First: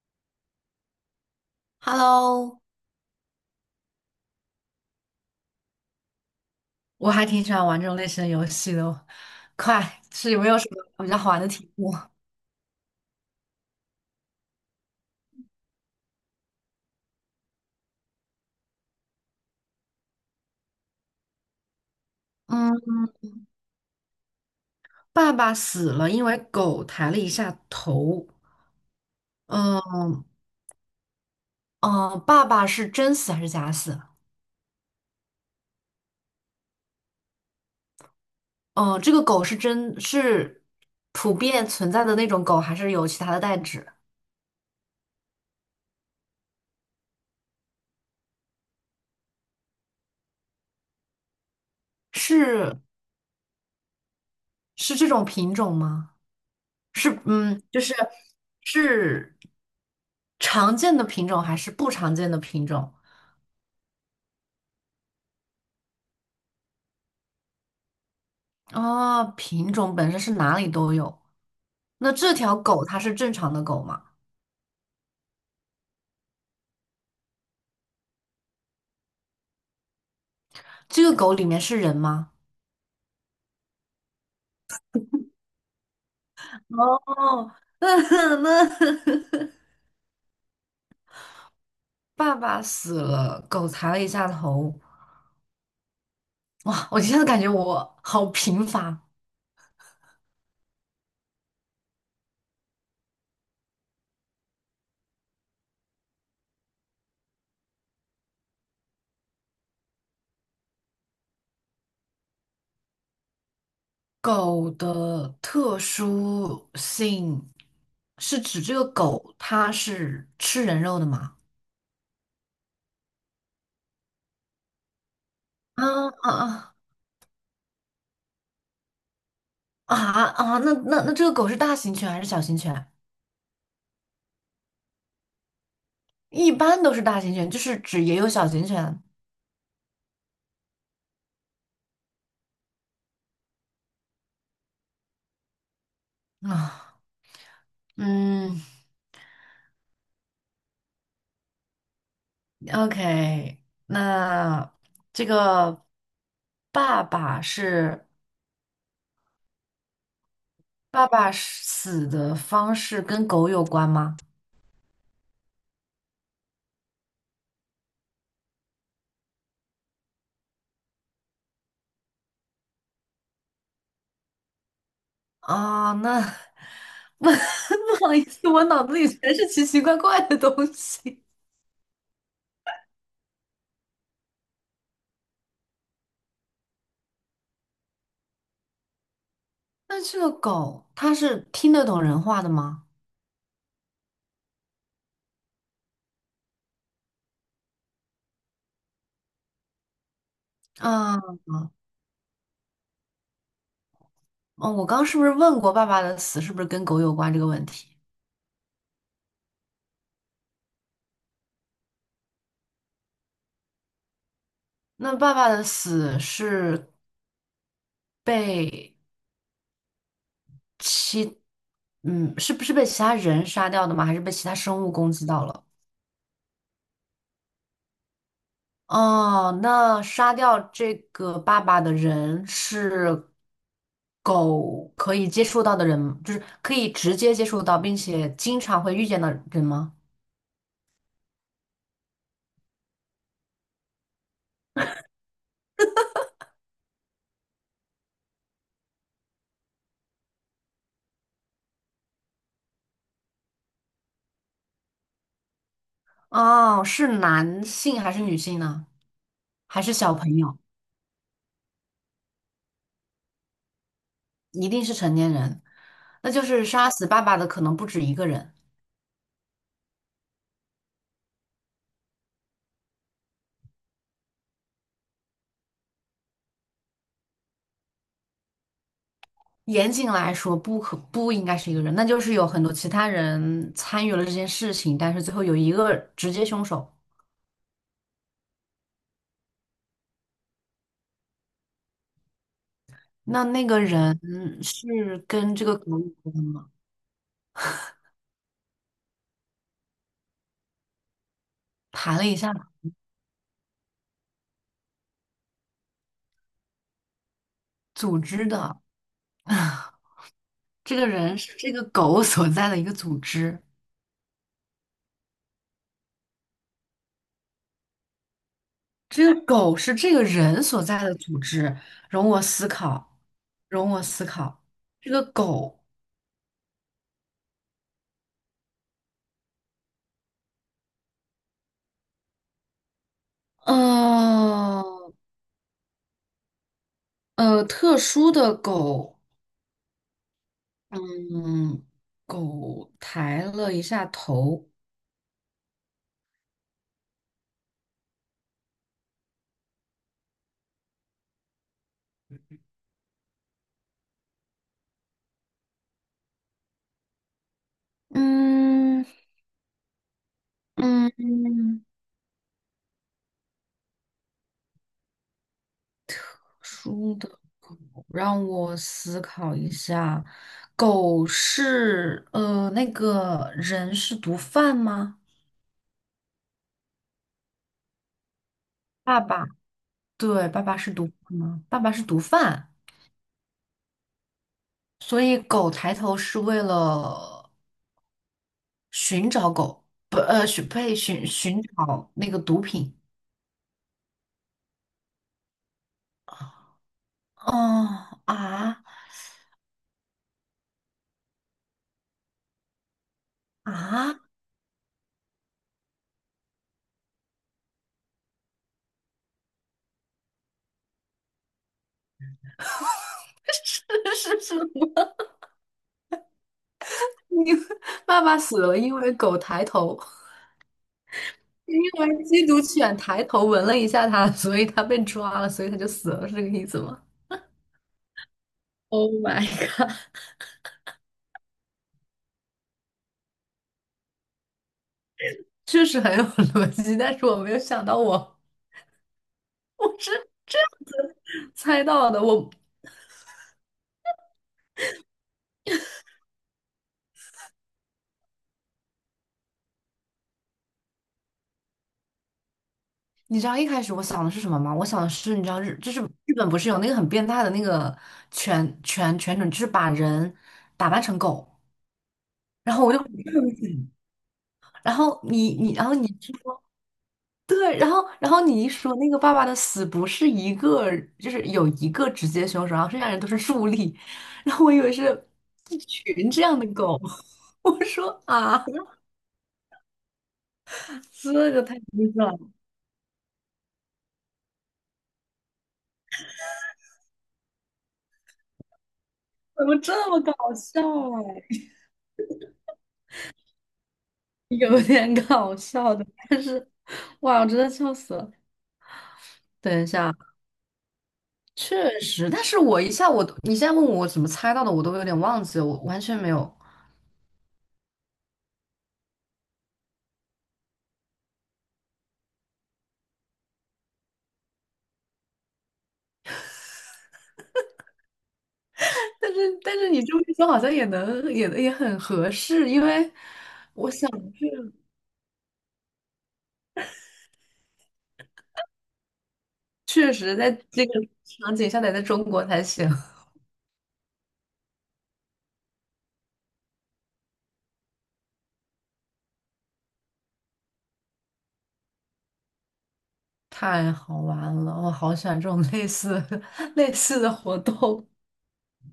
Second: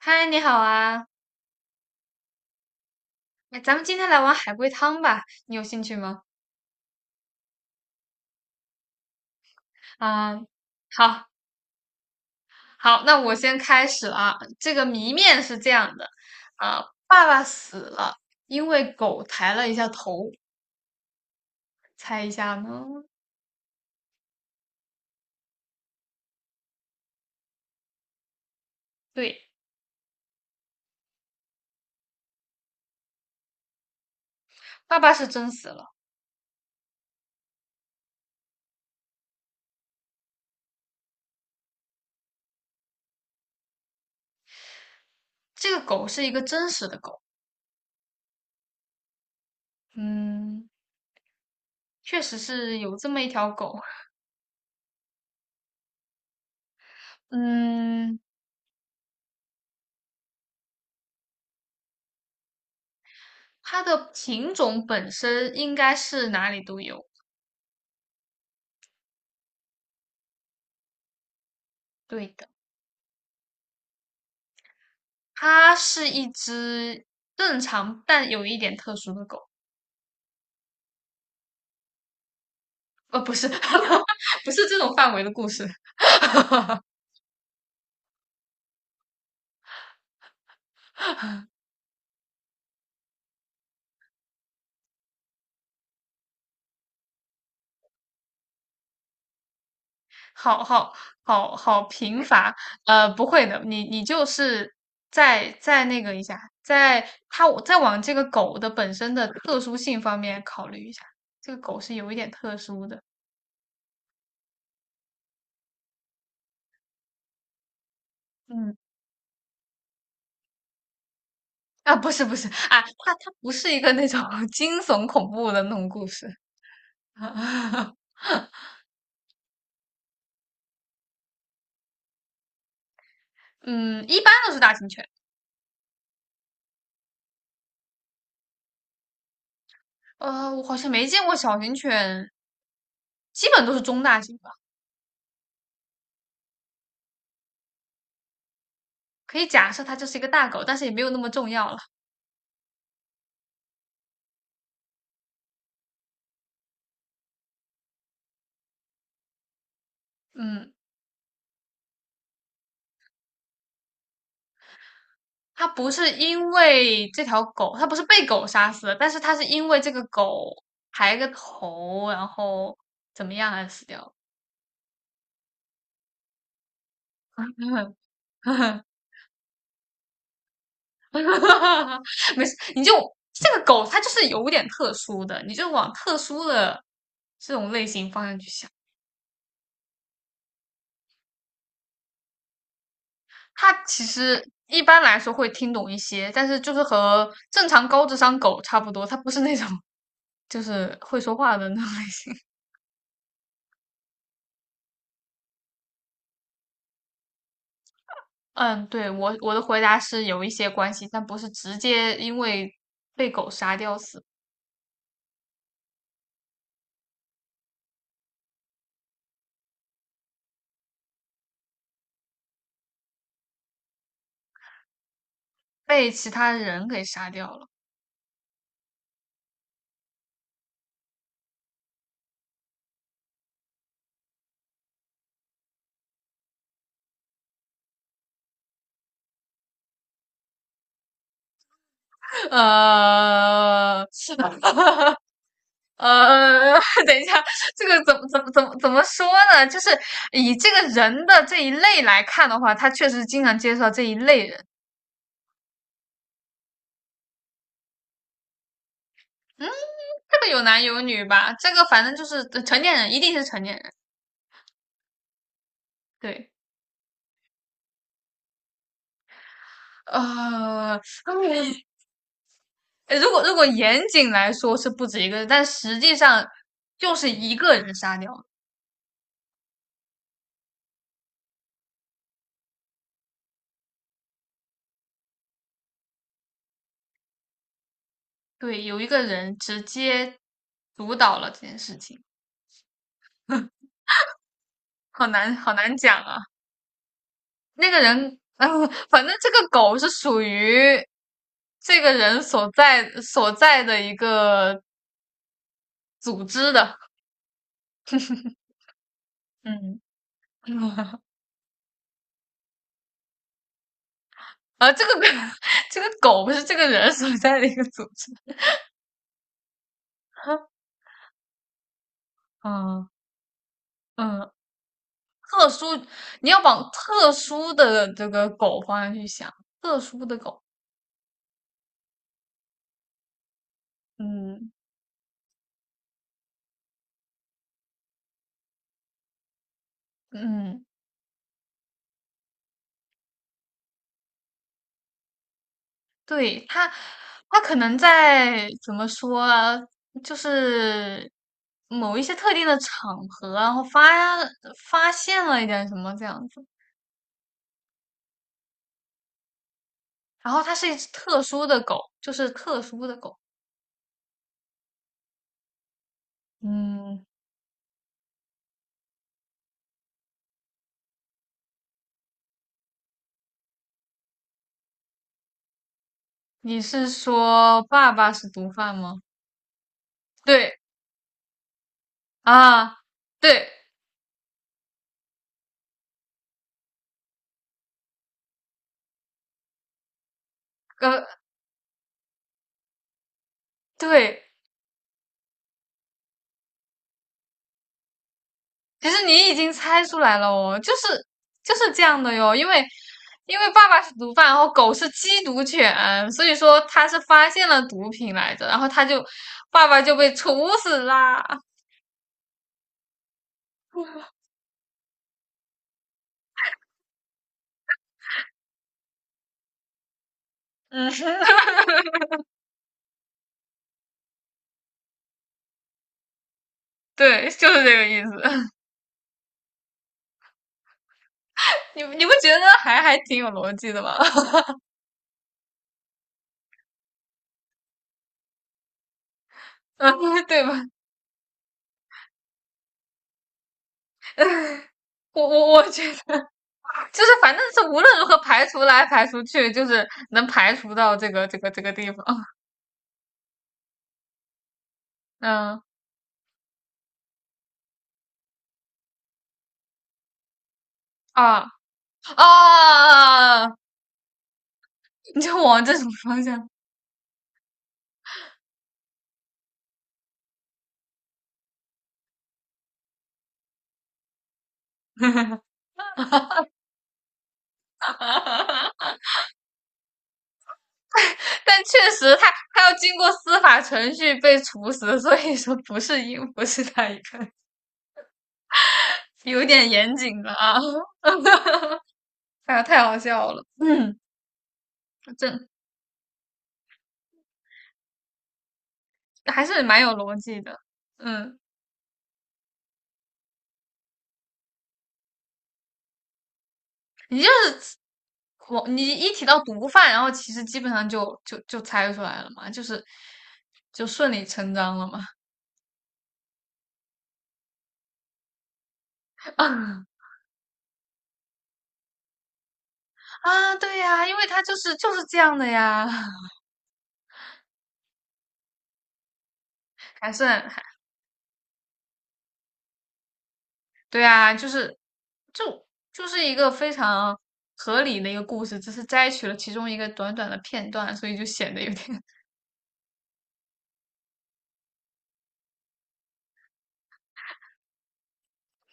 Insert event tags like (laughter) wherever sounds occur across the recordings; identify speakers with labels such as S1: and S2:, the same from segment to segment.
S1: 嗨，你好啊！
S2: Hello,
S1: 哎，咱们今天来玩海龟汤吧，你有兴趣吗？
S2: 我还挺喜欢玩这种类型的游戏的哦。快，是
S1: 啊，
S2: 有没有什么比较
S1: 好，
S2: 好玩的题目？
S1: 好，那我先开始了啊。这个谜面是这样的，啊，爸爸死了，因为狗抬了一下头，猜一下
S2: 嗯，
S1: 呢？
S2: 爸爸死了，因为狗抬了一下头。
S1: 对，
S2: 嗯嗯，爸爸是真死还是假死？
S1: 爸爸是真死了，
S2: 嗯，这个狗是普遍存在的那种狗，还是有其他的代指？
S1: 这个狗是一个真实的狗，嗯，确实是
S2: 是
S1: 有这么一条狗，
S2: 是这种品种吗？是嗯，就是
S1: 嗯，
S2: 是常见的品种还是不常见的品种？
S1: 它的品种本身应该是哪里都有，
S2: 哦，品种本身是哪里都有。那这
S1: 对的。
S2: 条狗它是正常的狗吗？
S1: 它是一只正常但有一点特殊的狗，
S2: 这个狗里面是人吗？
S1: 不是，(laughs) 不是这种范围的故事，(laughs)
S2: 哦，(laughs) 那那爸爸死了，狗抬了一下头。哇，我现在感觉我好贫乏。
S1: 好好好好贫乏，不会的，你就是再那个一下，在它再往这个狗的本身的特殊性方面考虑一下，这个狗是有一点特殊的，
S2: 狗的特殊性是指这
S1: 嗯。
S2: 个狗它是吃人肉的吗？
S1: 啊，不是不是啊，它不是一个那种 (laughs) 惊悚恐怖的那
S2: 啊
S1: 种故事，
S2: 啊
S1: (laughs)
S2: 啊!那这个狗是大型犬还是小型犬？
S1: 嗯，一般都是大型犬。
S2: 一般都是大型犬，就是指也有小型犬
S1: 我好像没见过小型犬，基本都是中大型吧。
S2: 啊。嗯
S1: 可以假设它就是一个大狗，但是也没有那么重要了。
S2: ，OK,那这个爸爸是
S1: 嗯，
S2: 爸爸是死的方式跟狗有关吗？
S1: 它不是因为这条狗，它不是被狗杀死的，但是它是因为这个狗抬个头，然后怎么样而死掉
S2: 啊，那 (laughs)
S1: 了
S2: 不好意思，我
S1: (laughs)
S2: 脑子里全是奇奇怪怪的东西。
S1: 没事，你就这个狗，它就是有点特殊的，你就往特殊的这种类型方向去想。
S2: 那这个狗它是听得懂人话的吗？
S1: 它其实一般来说会听懂一些，但是就是和正常高智商狗差不多，它不是那种就是会
S2: 啊，
S1: 说话的那种类型。(laughs)
S2: 哦，我刚是不是问过爸爸的死是不是跟狗有关这个问题？
S1: 嗯，对，我的回答是有一些关系，但不是直接因为被狗杀掉死，
S2: 那爸爸的死是被其，嗯，是不是被其他人杀掉的吗？还是被其他生物攻击到了？
S1: 被其他人给杀掉了。
S2: 哦，那杀掉这个爸爸的人是狗可以接触到的人，就是可以直接接触到，并且经常会遇见的人吗？
S1: 呃 (laughs)，是的，呃，(laughs) 等一下，这个怎么说呢？就是以这个人的这一类来看的话，他确实经常介绍这一类人。
S2: 哦，是男性还是女性呢？
S1: 嗯，
S2: 还是小朋
S1: 这个
S2: 友？
S1: 有男有女吧？这个反正就是成年人，一定是成年人。
S2: 一定是成年人。那就
S1: 对，
S2: 是杀死爸爸的可能不止一个人。
S1: 呃，(laughs) 呃如果严谨来说是不止一个人，但实际上就是一个人杀掉了
S2: 严谨来说，不应该是一个人，那就是有很多其他人参与了这件事情，但是最后有一个直接凶手。
S1: 对，有一个人直接主导了这件事情，
S2: 那那个人是
S1: 好难
S2: 跟这
S1: 好
S2: 个
S1: 难
S2: 狗有
S1: 讲啊。
S2: 关吗？
S1: 那个人，反正这个狗是属于这个
S2: 谈了一
S1: 人
S2: 下，
S1: 所在的一个组织的，
S2: 组织的，(laughs)
S1: 嗯。
S2: (sighs) 这个
S1: (laughs)
S2: 人是这个狗所在的一个组织，
S1: 啊，这个 (laughs) 这个狗不是这个人所在的一个组织。
S2: 这个狗是这个人
S1: (laughs)
S2: 所在的组织。容我思
S1: 嗯
S2: 考，容我思
S1: 嗯，
S2: 考，这个
S1: 特
S2: 狗，
S1: 殊，你要往特殊的这个狗方向去想，特殊的狗，嗯
S2: 呃特殊的狗。
S1: 嗯，
S2: 嗯，狗抬了一下头。
S1: 对，它可能在怎么说啊，就是某一些特定的场合啊，然后发现了一点什么这样子，
S2: 嗯
S1: 然后它是一只特殊的
S2: 嗯，
S1: 狗，就是特殊的狗，
S2: 书
S1: 嗯。
S2: 的狗，让我思考一下，狗是那个人是毒贩吗？
S1: 你是说爸爸是毒贩吗？
S2: 爸爸，对，爸爸
S1: 对
S2: 是毒贩吗？爸爸是毒贩，
S1: 啊，对，
S2: 所以狗抬头是为了寻找狗，不，呃，寻呸，
S1: 呃，
S2: 寻找那个毒品。
S1: 对，
S2: 哦啊
S1: 其实你已经猜出来了哦，就是就是这样的哟，因为因为爸爸是
S2: 啊！
S1: 毒贩，然后狗是缉毒犬，所以说他是发现了毒品来着，然后他就爸爸就被处死啦。
S2: (laughs) 是是是，因为爸爸死了，因为狗抬头，
S1: 嗯，(laughs)
S2: 因为缉毒犬抬头闻了一下他，所以他被抓了，所以他就死了，是这个意思吗
S1: 对，就是这个意思。(laughs)
S2: ？Oh my god,
S1: 你你不觉得还还挺有逻辑的吗？(laughs)
S2: (laughs) 确实很有逻辑，但是我没有想到我我是
S1: 嗯，
S2: 这
S1: 对
S2: 样
S1: 吧？
S2: 子猜到的。
S1: 我觉得就是反正是无论如何排除来排除去，就是能排除到这个这个这个地方。(laughs)
S2: 你知道一开始我想的是什么吗？我想的是，你知道
S1: 嗯。
S2: 日本不是有那个很变态的那个犬种，就是把人打扮成狗，
S1: 啊
S2: 然后我就很震
S1: 啊！(laughs)
S2: 惊然后
S1: 你就往这
S2: 你
S1: 种方
S2: 说。
S1: 向，
S2: 对，然后你一说那个爸爸的死不是一个，就是有一个直接凶手，然后剩下人都是助力，然后我以为是一
S1: (laughs)
S2: 群这样的狗，(laughs) 我说啊，这个太
S1: 但
S2: 离
S1: 确
S2: 谱
S1: 实他
S2: 了，
S1: 他要经过司法程序被处死，所以说不是因不是他一个人有
S2: 怎么
S1: 点
S2: 这
S1: 严
S2: 么搞
S1: 谨了啊！
S2: 笑啊？
S1: (laughs) 哎呀，太好笑了，嗯，
S2: (laughs) 有点搞
S1: 这
S2: 笑的，但是哇，我真的笑死了。
S1: 还是
S2: 等一
S1: 蛮有
S2: 下，
S1: 逻辑的，嗯，
S2: 确实，但是我一下我都，你现在问我怎么猜到的，我都有点忘记了，我完全没有，
S1: 你就是我你一提到毒贩，然后其实基本上就猜出来了嘛，就是就顺理成章了嘛，(laughs)
S2: 但是你
S1: 啊
S2: 这么一说，好像也很合适，因为
S1: 啊，对呀，因为
S2: 这
S1: 他就是就是这样的呀。
S2: 确
S1: 还
S2: 实
S1: 是
S2: 在
S1: 很还
S2: 这个场景下得在中国才行，(laughs)
S1: 对啊，就是就就是一个非常合理的一个故事，只是摘取了其中一个短短的片段，所以就显得有点
S2: 太好玩了，我好喜欢这种类似 (laughs) 类似的活动。(laughs)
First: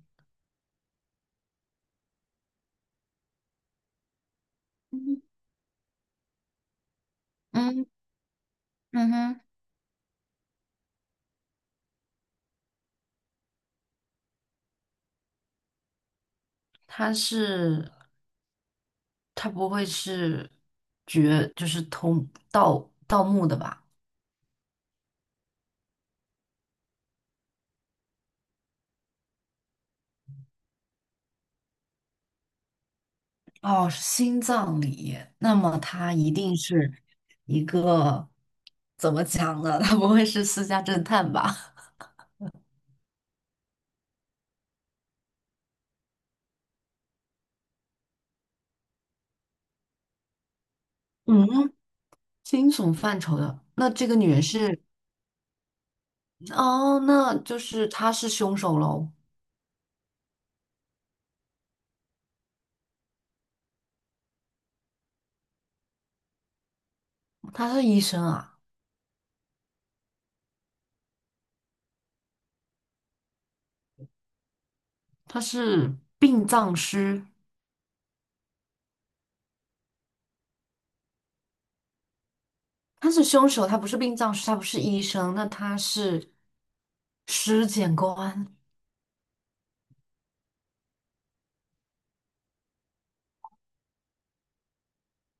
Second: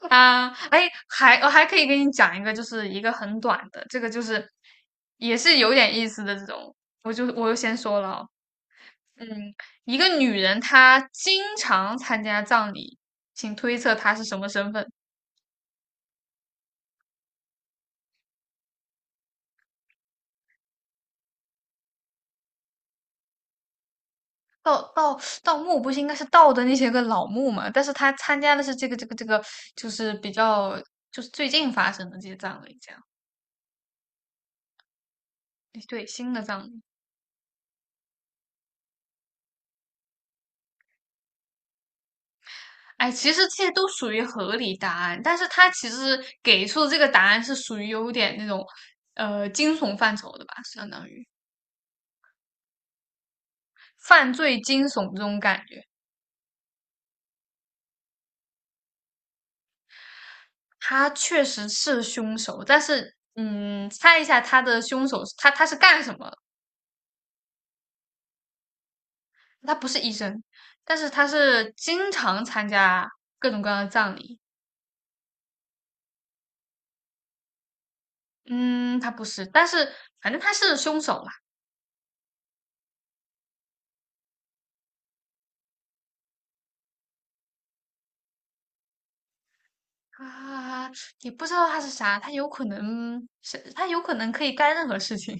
S1: (laughs) 啊，哎，还我还可以给你讲一个，就是一个很短的，这个就是
S2: 嗯，
S1: 也是有点意思的这种，我就先
S2: 嗯
S1: 说了哦
S2: 嗯
S1: 嗯，
S2: 哼，
S1: 一个女人她经常参加葬礼，请推测她是什么身份？
S2: 它是它不会是绝就是盗盗墓的吧？
S1: 盗墓不是应该是盗的那些个老墓嘛？但是他参加的是这个这个这个，就是比较就是最近发生的这些葬礼，这样
S2: 哦，是心脏里，那么
S1: 对
S2: 它一
S1: 新的
S2: 定
S1: 葬礼。
S2: 是一个怎么讲呢？它不会是私家侦探吧？
S1: 哎，其实这些都属于合理答案，但是他其实给出的这个答案是属于有点那种惊悚范畴的吧，相当于
S2: 嗯，惊悚范畴的，那这个女
S1: 犯
S2: 人
S1: 罪
S2: 是，
S1: 惊悚这种感觉。
S2: 哦，那就是她是凶手喽，
S1: 他确实是凶手，但是嗯，猜一下他的凶手，他是干什么
S2: 她是医生啊，
S1: 他不是医生，但是他是经常参加各种各样的葬礼。
S2: 她是殡葬师，
S1: 嗯，他不是，但是反正他是凶手嘛。
S2: 她是凶手，她不是殡葬师，她不是医生，那她是尸检官，
S1: 啊，也不知道他是啥，他有可能是，他有可能可以干任何事情。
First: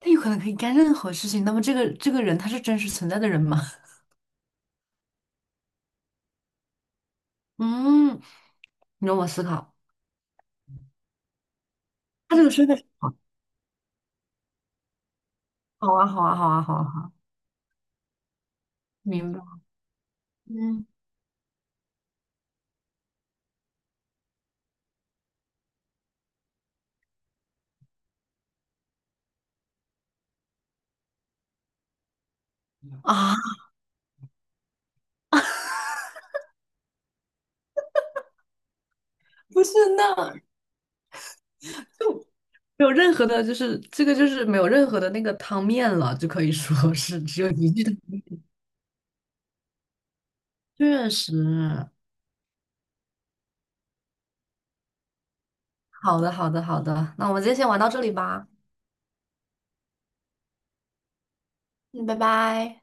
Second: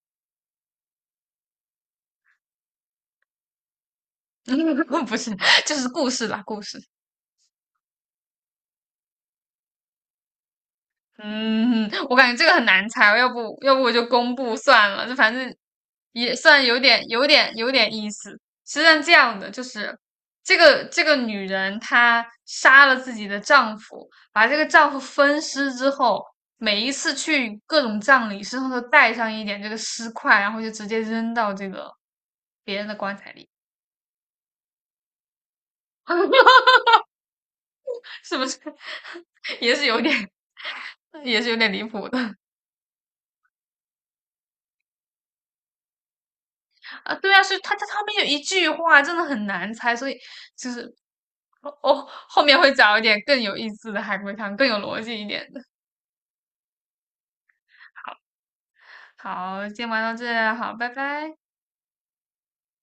S2: 她有可能可以干任何事情。那么这个人他是真实存在的人吗？(laughs)
S1: (laughs) 不是，就是故事啦，故事。
S2: 嗯，你让我思考，
S1: 嗯，我感觉
S2: 他这
S1: 这
S2: 个
S1: 个很
S2: 身份，
S1: 难猜，要不我就公布算了，就反正
S2: 好啊，好
S1: 也
S2: 啊，好啊，
S1: 算
S2: 好
S1: 有
S2: 啊，好
S1: 点
S2: 啊
S1: 有点有点意思。实际上这
S2: 明
S1: 样
S2: 白。
S1: 的，就是这个
S2: 嗯
S1: 这个女人她杀了自己的丈夫，把这个丈夫分尸之后，每一次去各种葬礼，身上都带上一点这个尸块，然后就直接扔到这个别人的棺材
S2: 啊，
S1: 里，(laughs) 是不是？(laughs)
S2: 不是
S1: 也是有点，
S2: 那。
S1: 也是有点离谱
S2: 就。
S1: 的。
S2: 没有任何的，就是这个就是没有任何的那个汤面了，就可以说 (laughs)
S1: 啊，
S2: 是
S1: 对
S2: 只
S1: 啊，
S2: 有
S1: 是
S2: 一
S1: 他
S2: 句
S1: 他
S2: 的。
S1: 他们有一句话真的很难猜，所以就是
S2: 确实，
S1: 哦哦，后面会找一点更有意思的海龟汤，更有逻辑一点的。
S2: 好的，好的，好的，那我们今天先玩到这里
S1: 好，
S2: 吧，
S1: 好，今天玩到这，好，拜拜。
S2: 嗯，拜拜。